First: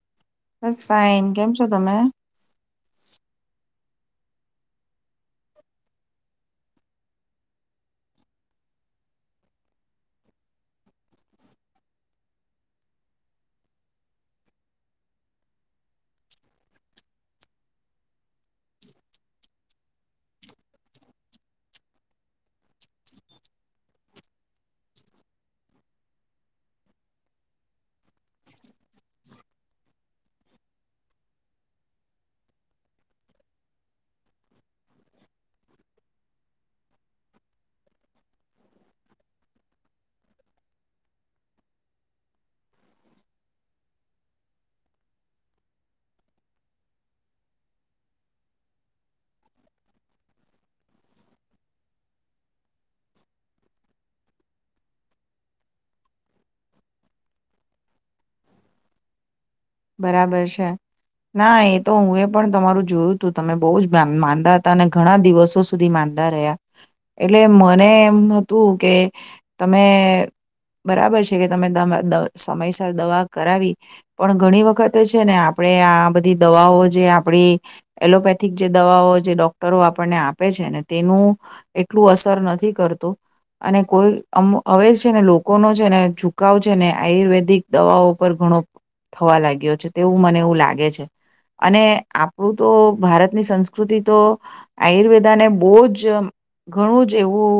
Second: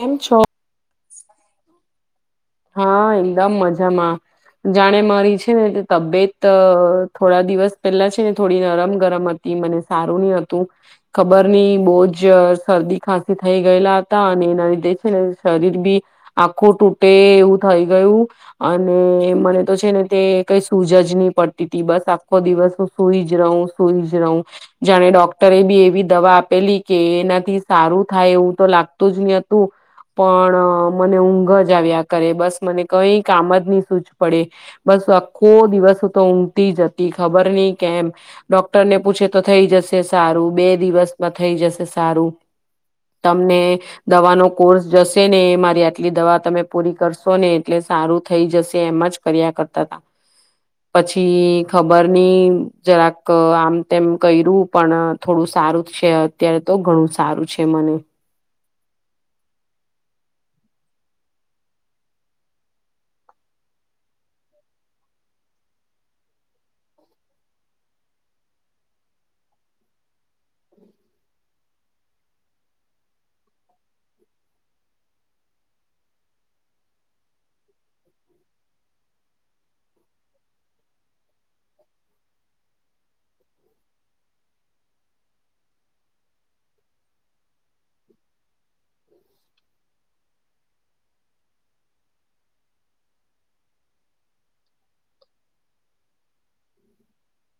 કેમ છો? બસ ફાઈન કેમ છો તમે? હા એકદમ મજામાં જાણે મારી છે ને તબિયત થોડા દિવસ પહેલા છે ને થોડી નરમ ગરમ હતી મને સારું નહ હતું ખબર નહ બહુજ શરદી ખાંસી થઈ ગયેલા હતા અને અને તે છે ને શરીર બી આખું તૂટે એવું થઈ ગયું અને મને તો છે ને તે કઈ સૂજ જ નહી પડતી તી બસ આખો દિવસ હ સુઈ જ રહું સુઈ જ રહું જાણે ડોક્ટરે બી એવી દવા આપેલી કે એનાથી સારું થાય એવું તો લાગતું જ ની પણ મને ઊંઘ જ આવ્યા કરે બસ મને કઈ કામ જ નહી સૂજ પડે. બસ આખો દિવસ તો ઊંઘતી જ હતી ખબર નઈ કેમ ડોક્ટરને પૂછે તો થઈ જશે સારું બે દિવસમાં થઈ જશે સારું. તમને દવાનો કોર્સ જશે ને મારી આટલી દવા તમે પૂરી કરશો ને એટલે સારું થઈ જશે એમ જ કર્યા કરતા હતા. પછી ખબર નહી જરાક આમ તેમ કર્યું પણ થોડું સારું છે અત્યારે તો ઘણું સારું છે મને. બરાબર છે ના એ તો હું એ પણ તમારું જોયું હતું તમે બહુ જ માંદા હતા અને ઘણા દિવસો સુધી માંદા રહ્યા એટલે મને એમ હતું કે તમે બરાબર છે કે તમે દમ દ સમયસર દવા કરાવી પણ ઘણી વખતે છે ને આપણે આ બધી દવાઓ જે આપણી એલોપેથિક જે દવાઓ જે ડોક્ટરો આપણને આપે છે ને તેનું એટલું અસર નથી કરતું અને કોઈ અમ હવે છે ને લોકોનો છે ને ઝુકાવ છે ને આયુર્વેદિક દવાઓ પર ઘણો થવા લાગ્યો છે તેવું મને એવું લાગે છે અને આપણું તો ભારતની સંસ્કૃતિ તો આયુર્વેદાને બહુ જ ઘણું જ એવું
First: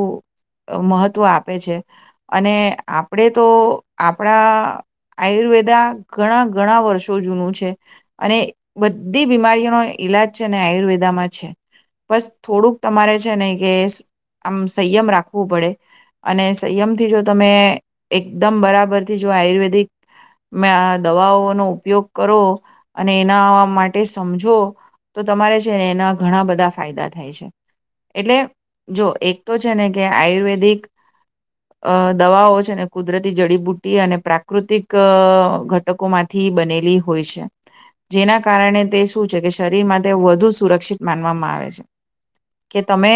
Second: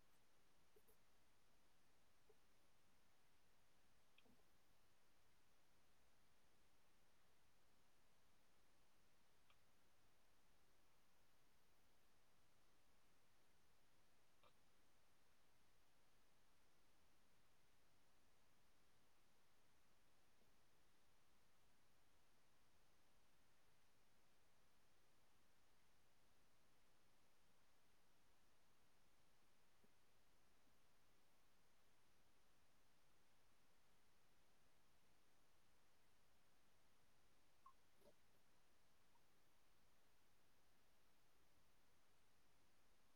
મહત્વ આપે છે અને આપણે તો આપણા આયુર્વેદા ઘણા ઘણા વર્ષો જૂનું છે અને બધી બીમારીઓનો ઈલાજ છે ને આયુર્વેદામાં છે બસ થોડુંક તમારે છે ને કે આમ સંયમ રાખવું પડે અને સંયમથી જો તમે એકદમ બરાબરથી જો આયુર્વેદિક મા દવાઓનો ઉપયોગ કરો અને એનાવા માટે સમજો તો તમારે છે ને એના ઘણા બધા ફાયદા થાય છે એટલે જો એક તો છે ને કે આયુર્વેદિક દવાઓ છે ને કુદરતી જડીબુટી અને પ્રાકૃતિક ઘટ ટકો માથી બનેલી હોય છે જેના કારણે તે શું છે કે શરીરમાં તે વધુ સુરક્ષિત માનવામાં આવે છે કે તમે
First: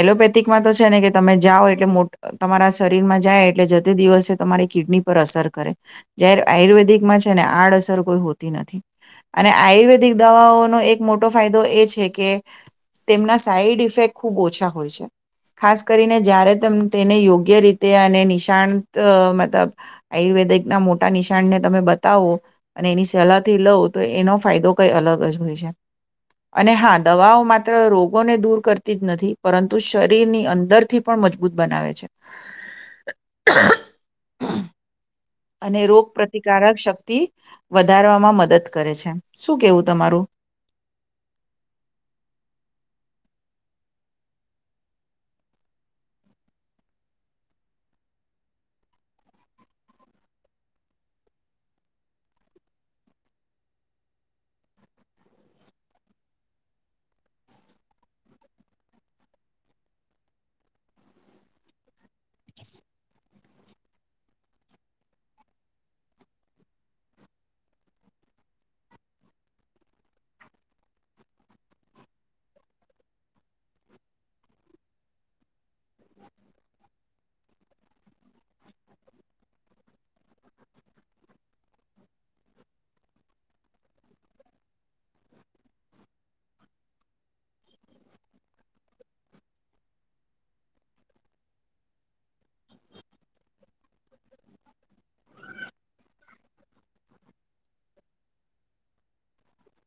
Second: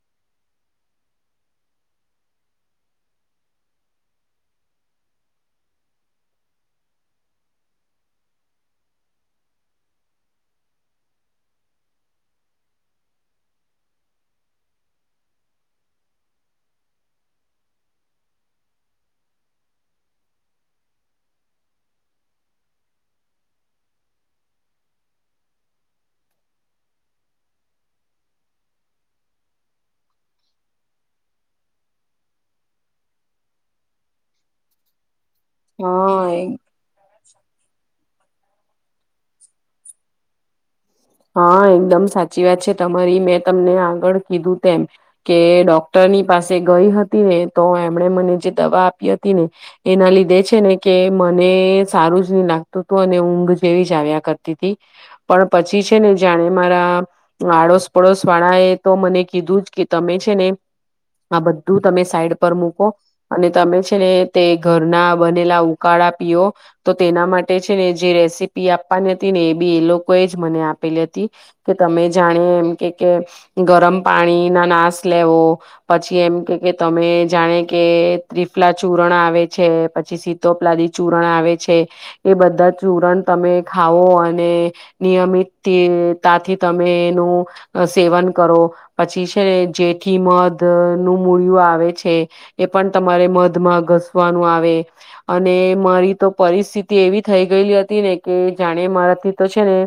એલોપેથિકમાં તો છે ને કે તમે જાઓ એટલે મોટ તમારા શરીરમાં જાય એટલે જતે દિવસે તમારી કિડની પર અસર કરે ત્યારે આયુર્વેદ ઘડીકમાં છે ને આડઅસર કોઈ હોતી નથી અને આયુર્વેદિક દવાઓનો એક મોટો ફાયદો એ છે કે તેમના સાઈડ ઇફેક્ટ ખૂબ ઓછા હોય છે ખાસ કરીને જયારે તેમ તેને યોગ્ય રીતે અને નિશાાનત મતલબ આયુર્વેદિક ના મોટા નિશાાનને તમે બતાવો અને એની સલાહથી લવ તો એનો ફાયદો કઈ અલગ જ હોય છે અને હા દવાઓ માત્ર રોગોને દૂર કરતી જ નથી પરંતુ શરીરની અંદરથી પણ મજબૂત બનાવે છે. અને રોગ હા એ પ્રતિકારક શક્તિ વધ વધારવામાં મદદ કરે છે શું કેવું તમારું હા એકદમ સાચી વાત છે તમારી મેં તમને આગળ કીધું તેમ કે ડોક્ટરની પાસે ગઈ હતી ને તો એમણે મને જે દવા આપી હતી ને એના લીધે છે ને કે મને સારું જ નહી લાગતું હતું અને ઊંઘ જેવી જ આવ્યા કરતી હતી પણ પછી છે ને જાણે મારા આડોસ પડોશ વાળા એ તો મને કીધું જ કે તમે છે ને આ બધું તમે સાઈડ પર મૂકો અને તમે છે ને તે ઘરના બનેલા ઉકાળા પીઓ તો તેના માટે છે ને જે રેસીપી આપવાની હતી ને એ ભી એ લોકોએ જ મને આપેલી હતી કે તમે જાણે એમ કે કે ગરમ પાણી ના નાશ લેવો પછી એમ કે કે તમે જાણે કે ત્રિફલા ચૂરણ આવે છે પછી સીતોપલાદી ચૂરણ આવે છે એ બધા ચૂરણ તમે ખાવો અને નિયમિતતાથી તમે એનું સેવન કરો પછી છે ને જેથી મધ નું મૂળિું આવે છે એ પણ તમારે મધમાં ઘસવાનું આવે અને મારી તો પરિસ્થિતિ એવી થઈ ગયેલી હતી ને કે જાણે મારાથી તો છે ને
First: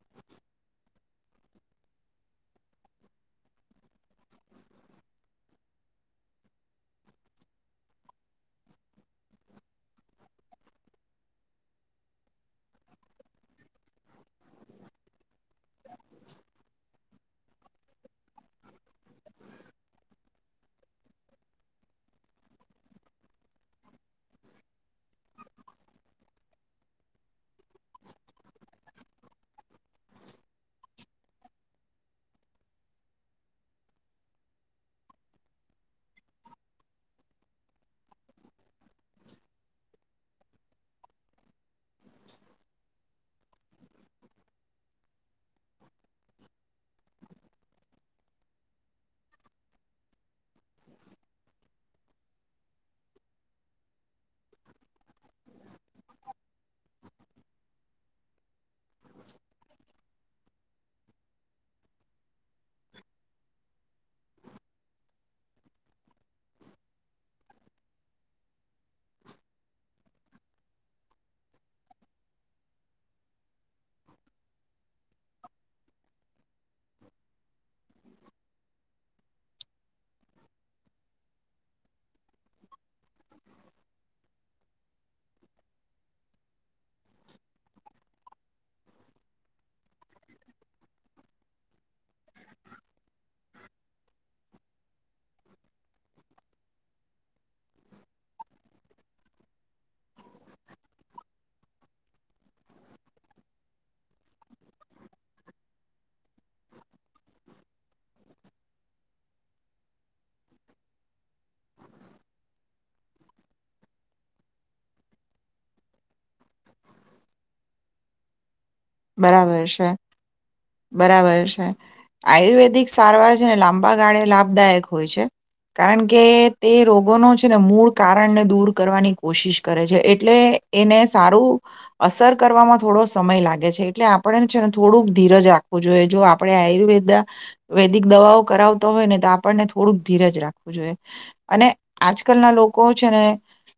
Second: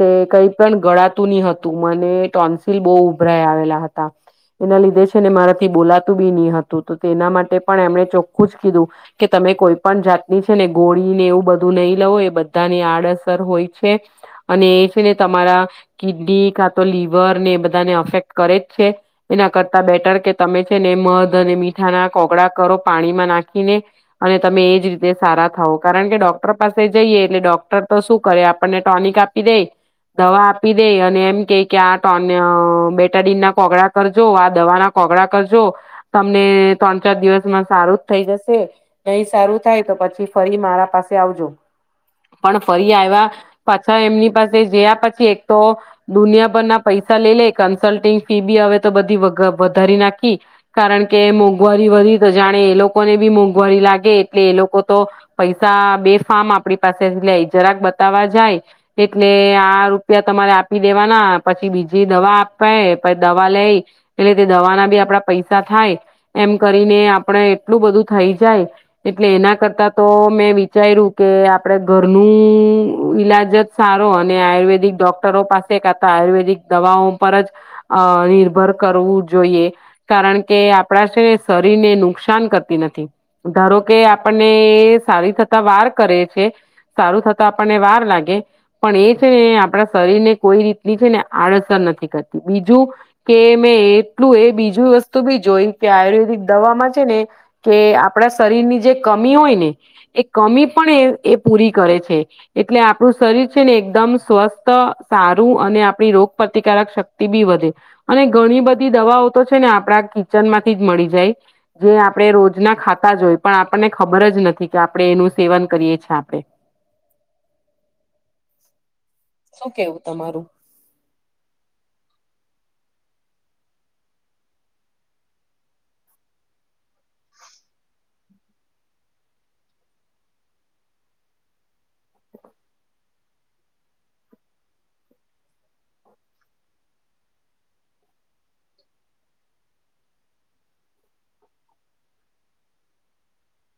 તે કઈ પણ ગળાતું ની હતું મને ટોન્સિલ બહુ ઉભરાય આવેલા હતા એના લીધે છે ને મારાથી બોલાતું બી ની હતું તો તેના માટે પણ એમણે ચોખ્ખું જ કીધું કે તમે કોઈ પણ જાતની છે ને ગોળીને એવું બધું નય લવો એ બધાની આડઅસર હોય છે. અને એ છેને તમારા કિડની કા તો લીવરને એ બધાને અફેક્ટ કરે જ છે એના કરતા બેટર કે તમે છે ને મધ અને મીઠાના કોગળા કરો પાણીમાં નાખીને અને તમે એ જ રીતે સારા થાવ કારણ કે ડોક્ટર પાસે જઈએ એટલે ડોક્ટર તો શું કરે આપણને ટોનિક આપ આપી દેય દવા આપી દેય અને એમ કેય કે આ ટન આ અ બેટાડીન ના કોગળા કરજો આ દવા ના કોગળા કરજો તમને ત્રણ ચાર દિવસમાં સારું જ થઈ જશે નહી સારું થાય તો પછી ફરી મારા પાસે આવજો પણ ફરી આવ્યા પાછા એમની પાસે જયા પછી એક તો દુનિયાભરના પૈસા લઈ લે કન્સલ્ટિંગ ફી બી હવે તો બધી વઘ વધારી નાખી કારણ કે મોંઘવારી વધી તો જાણે એ લોકોને બી મોંઘવારી લાગે એટલે એ લોકો તો પૈસા બે ફાર્મ આપડી પાસેથી લે જરાક બતાવવા જાય એટલે આ રૂપિયા તમારે આપી દેવાના પછી બીજી દવા આપાય પ દવા લઈ એટલે તે દવાના બી આપડા પૈસા થાય એમ કરીને આપણે એટલું બધું થઈ જાય એટલે એના કરતા તો મેં વિચાર્યું કે આપણેે ઘરનું ઈલાજ જ સારો અને આયુર્વેદિક ડોક્ટરો પાસે કરતા આયુર્વેદિક દવાઓ ઉપર જ અ નિર્ભર કરવું જોઈએ કારણ કે આપણા છે શરીરને નુકસાન કરતી નથી ધારોકે આપણને સારી થતા વાર કરે છે સારું થતા આપણને વાર લાગે પણ એ છે ને આપણા શરીરને કોઈ રીતની છે ને આડઅસર નથી કરતી બીજું કે મેં એટલું એ બીજું વસ્તુ બી જોય કે આયુર્વેદિક દવામાં છે ને કે આપડા શરીરની જે કમી હોય ને એ કમી પણ એ એ પૂરી કરે છે એટલે આપણું શરીર છે ને એકદમ સ્વસ્થ સારું અને આપણી રોગ પ્રતિકારક શક્તિ બી વધે અને ઘણી બધી દવાઓ તો છે ને આપડા કિચન માંથી જ મળી જાય જે આપણે રોજના ખાતા જ હોઈ પણ આપણને ખબર જ નથી કે આપણે એનું સેવન કરીએ છે આપણે બરાબર શું છે કેવું તમારું બરાબર છે આયુર્વેદિક સારવાર ને લાંબા ગાળે લાભદાયક હોય છે કારણ કે તે રોગોનો છે ને મૂળ કારણને દૂર કરવાની કોશિશ કરે છે એટલે એને સારું અસર કરવામાં થોડો સમય લાગે કરે છે એટલે આપણે છે ને થોડુંક ધીરજ રાખવું જોઈએ જો આપણે આયુર્વેદા વેદિક દવાઓ કરાવતા હોય ને તો આપણને થોડુંક ધીરજ રાખવું જોઈએ અને આજકાલના લોકો છે ને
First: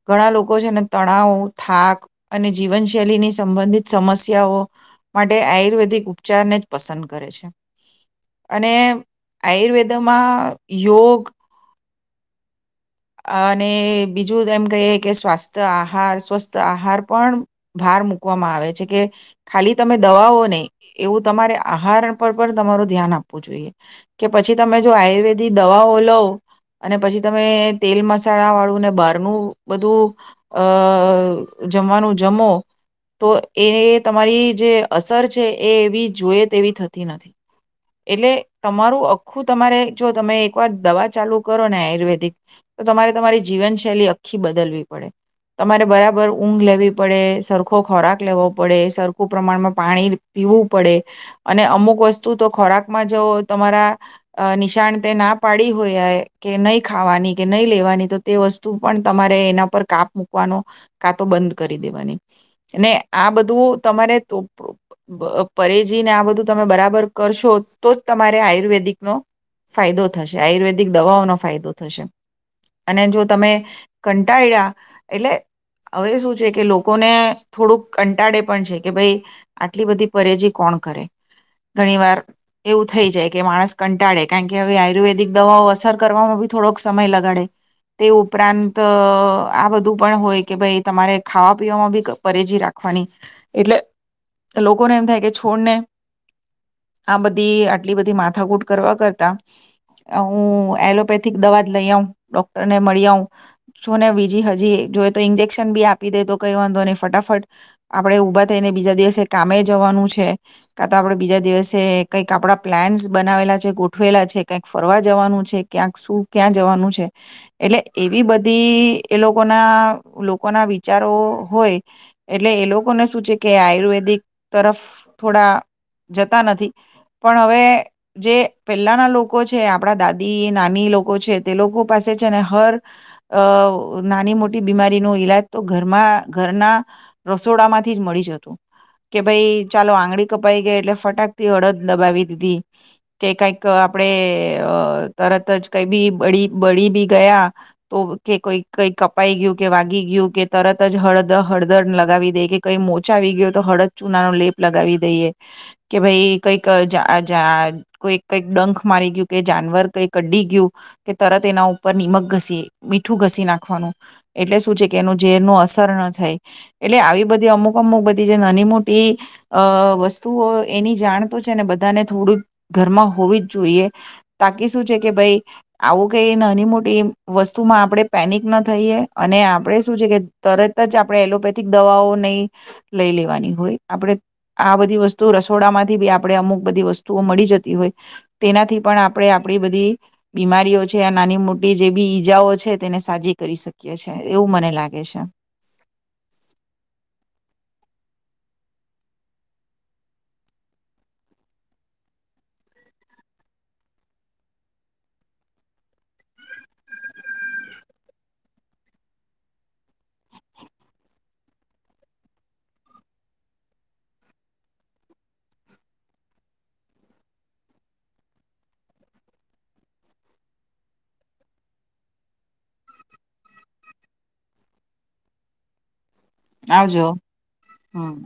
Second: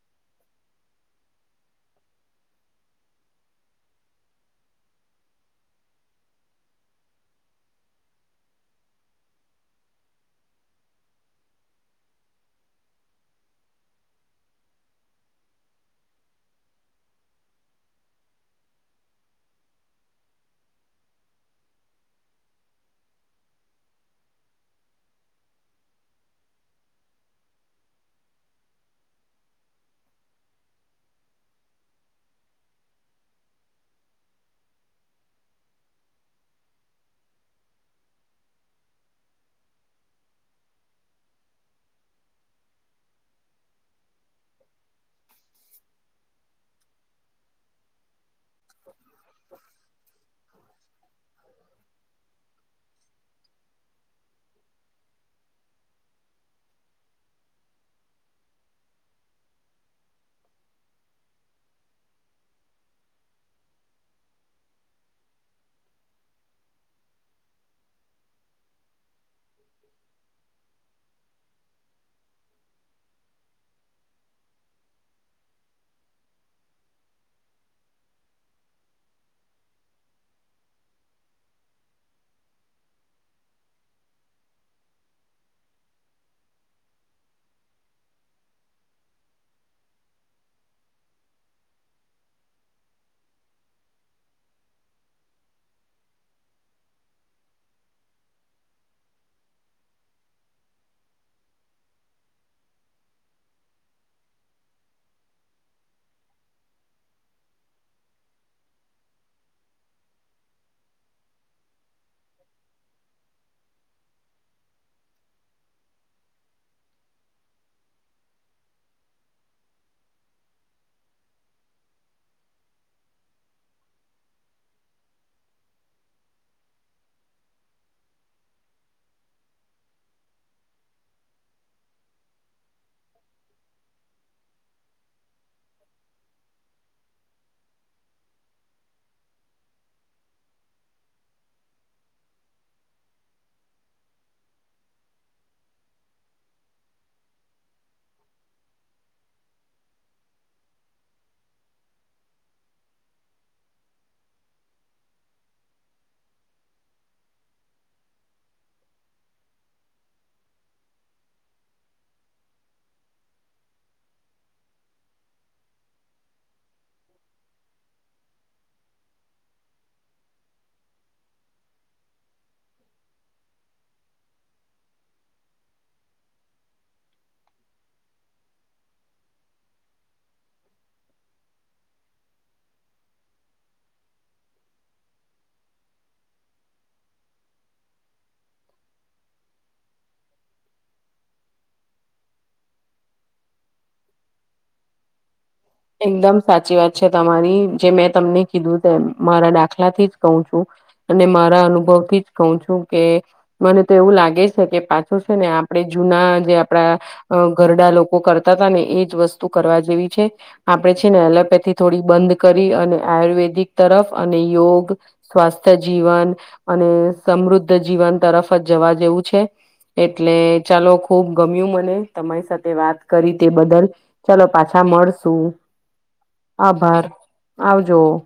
ઘણા લોકો છે ને તણાવ થાક અને જીવનશૈલીની સંબંધિત સમસ્યાઓ માટે આયુર્વેદિક ઉપચારને જ પસંદ કરે છે અને આયુર્વેદમાં યોગ અને બીજું એમ કહીએ કે સ્વાસ્થ આહાર સ્વસ્થ આહાર પણ ભાર મૂકવામાં આવે છે કે ખાલી તમે દવાઓ નહી એવું તમારે આહાર પર પણ તમારું ધ્યાન આપવું જોઈએ કે પછી તમે જો આયુર્વેદિક દવાઓ લવ અને પછી તમે તેલ મસાલા વાળું ને બહારનું બધું અ જમવાનું જમો તો એ તમારી જે અસર છે એ એવી જોએ તેવી થતી નથી એટલે તમારું અખું તમારે જો તમે એકવાર દવા ચાલુ કરો ને આયુર્વેદિક તમારે તમારી જીવનશૈલી આખી બદલવી પડે તમારે બરાબર ઊંઘ લેવી પડે સરખો ખોરાક લેવો પડે સરખું પ્રમાણમાં પાણી પીવું પડે અને અમુક વસ્તુ તો ખોરાકમાં જો તમારા નિશાનત તે ના પાડી હોય કે નહીં ખાવાની કે નહીં લેવાની તો તે વસ્તુ પણ તમારે એના પર કાપ મૂકવાનો કાં તો બંધ કરી દેવાની ને આ બધું તમારે પરેજીને આ બધું તમે બરાબર કરશો તો જ તમારે આયુર્વેદિકનોો ફાયદો થશે આયુર્વેદિક દવાઓનો ફાયદો થશે અને જો તમે કંટાળ્યા એટલે હવે શું છે કે લોકોને થોડુંક કંટાળે પણ છે કે ભય આટલી બધી પરેજી કોણ કરે ઘણી વાર એવું થઈ જાય કે માણસ કંટાળે કારણ કે હવે આયુર્વેદિક દવાઓ અસર કરવામાં ભી થોડોક સમય લગાડે તે ઉપરાંત આ બધું પણ હોય કે ભાઈ તમારે ખાવા પીવામાં બી પરેજી રાખવાની એટલે લોકોને એમ થાય કે છોડને આ બધી આટલી બધી માથાકૂટ કરવા કરતા હું એલોપેથિક દવા લઈ આવ ડોક્ટર ને મળી આવ છું ને બીજી હજી જોએ તો ઈન્જેક્શન ભી આપી દે તો કઈ વાંધો નને ફટાફટ આપડણે ઉભા થઈને બીજા દિવસે કામે જવાનું છે કા તો આપણેે બીજા દિવસે કઈક આપડા પ્લાન્સ બનાવેલા છે ગોઠવેલા છે કઈક ફરવા જવાનું છે ક્યાંક શું ક્યાં જવાનું છે એટલે એવી બધી એ લોકોના લોકોના વિચારો હોય એટલે એ લોકોને શું છે કે આયુર્વેદિક તરફ થોડા જતા નથી પણ હવે જે પહેલાના લોકો છે આપણા દાદી નાની લો છે તે લોકો પાસે છે ને હર અ નાની મોટી બીમારી નો ઈલાજ તો ઘરમાં ઘરના રસોડામાંથી જ મળી જતું કે ભાઈ ચાલો આંગળી કપાઈ ગઈ એટલે ફટાકથી હડદ દબાવી દીધી કે કંઈક આપણે અ તરત જ કઈ બી બળી બળી બી ગયા તો કે કોઈ કઈ કપાઈ ગયું કે વાગી ગયું કે તરત જ હળદ હળદર લગાવી દઈ કે કઈ મોચા આવી ગયું તો હળદ ચૂના નો લેપ લગાવી દઈએ કે ભાઈ કઈક જા જા કોઈ કઈક ડંખ મારી ગયું કે જાનવર કઈ કડી ગયું. કે તરત એના ઉપર નિમક ઘસી મીઠું ઘસી નાખવાનું એટલે શું છે કે એનું ઝેર ન અસર ન થાય એટલે આવી બધી અમુક અમુક બધી જે નાની મોટી અ વસ્તુઓ એની જાણ તો છે ને બધાને થોડુંક ઘરમાં હોવી જ જોઈએ તાકી શું છે કે ભાઈ આવું કેઈ નાની મોટી વસ્તુમાં આપણે પેનિક ન થઈએ અને આપણે શું છે કે તરત જ આપણે એલોપેથિક દવાઓ નહી લઈ લેવાની હોય આપણે આ બધી વસ્તુ રસોડામાંથી બી આપણે અમુક બધી વસ્તુઓ મળી જતી હોય તેનાથી પણ આપણે આપણી બધી બીમારીઓ છે આ નાની મોટી જે બી ઈજાઓ છે તેને સાજી કરી શકીએ છે એવું મને લાગે છે. એકદમ સાચી વાત છે તમારી જે મેં તમને કીધું તેમ મારા દાખલા થી જ કહ છું અને મારા અનુભવ થી જ કહ છું કે મને તો એવું લાગે છે કે પાછું છે ને આપણે જૂના જે આપડા ઘરડા લોકો કરતા હતા ને એજ વસ્તુ કરવા જેવી છે આપડણે છે ને એલોપેથી થોડી બંધ કરી અને આયુર્વેદિક તરફ અને યોગ સ્વાસ્થ્ય જીવન અને સમૃદ્ધ જીવન તરફ જ જવા જેવું છે એટલે ચાલો ખુબ ગમ્યું મને તમારી સાથે વાત કરી તે બદલ ચાલો પાછા મળશું આભાર આવજો આવજો હમ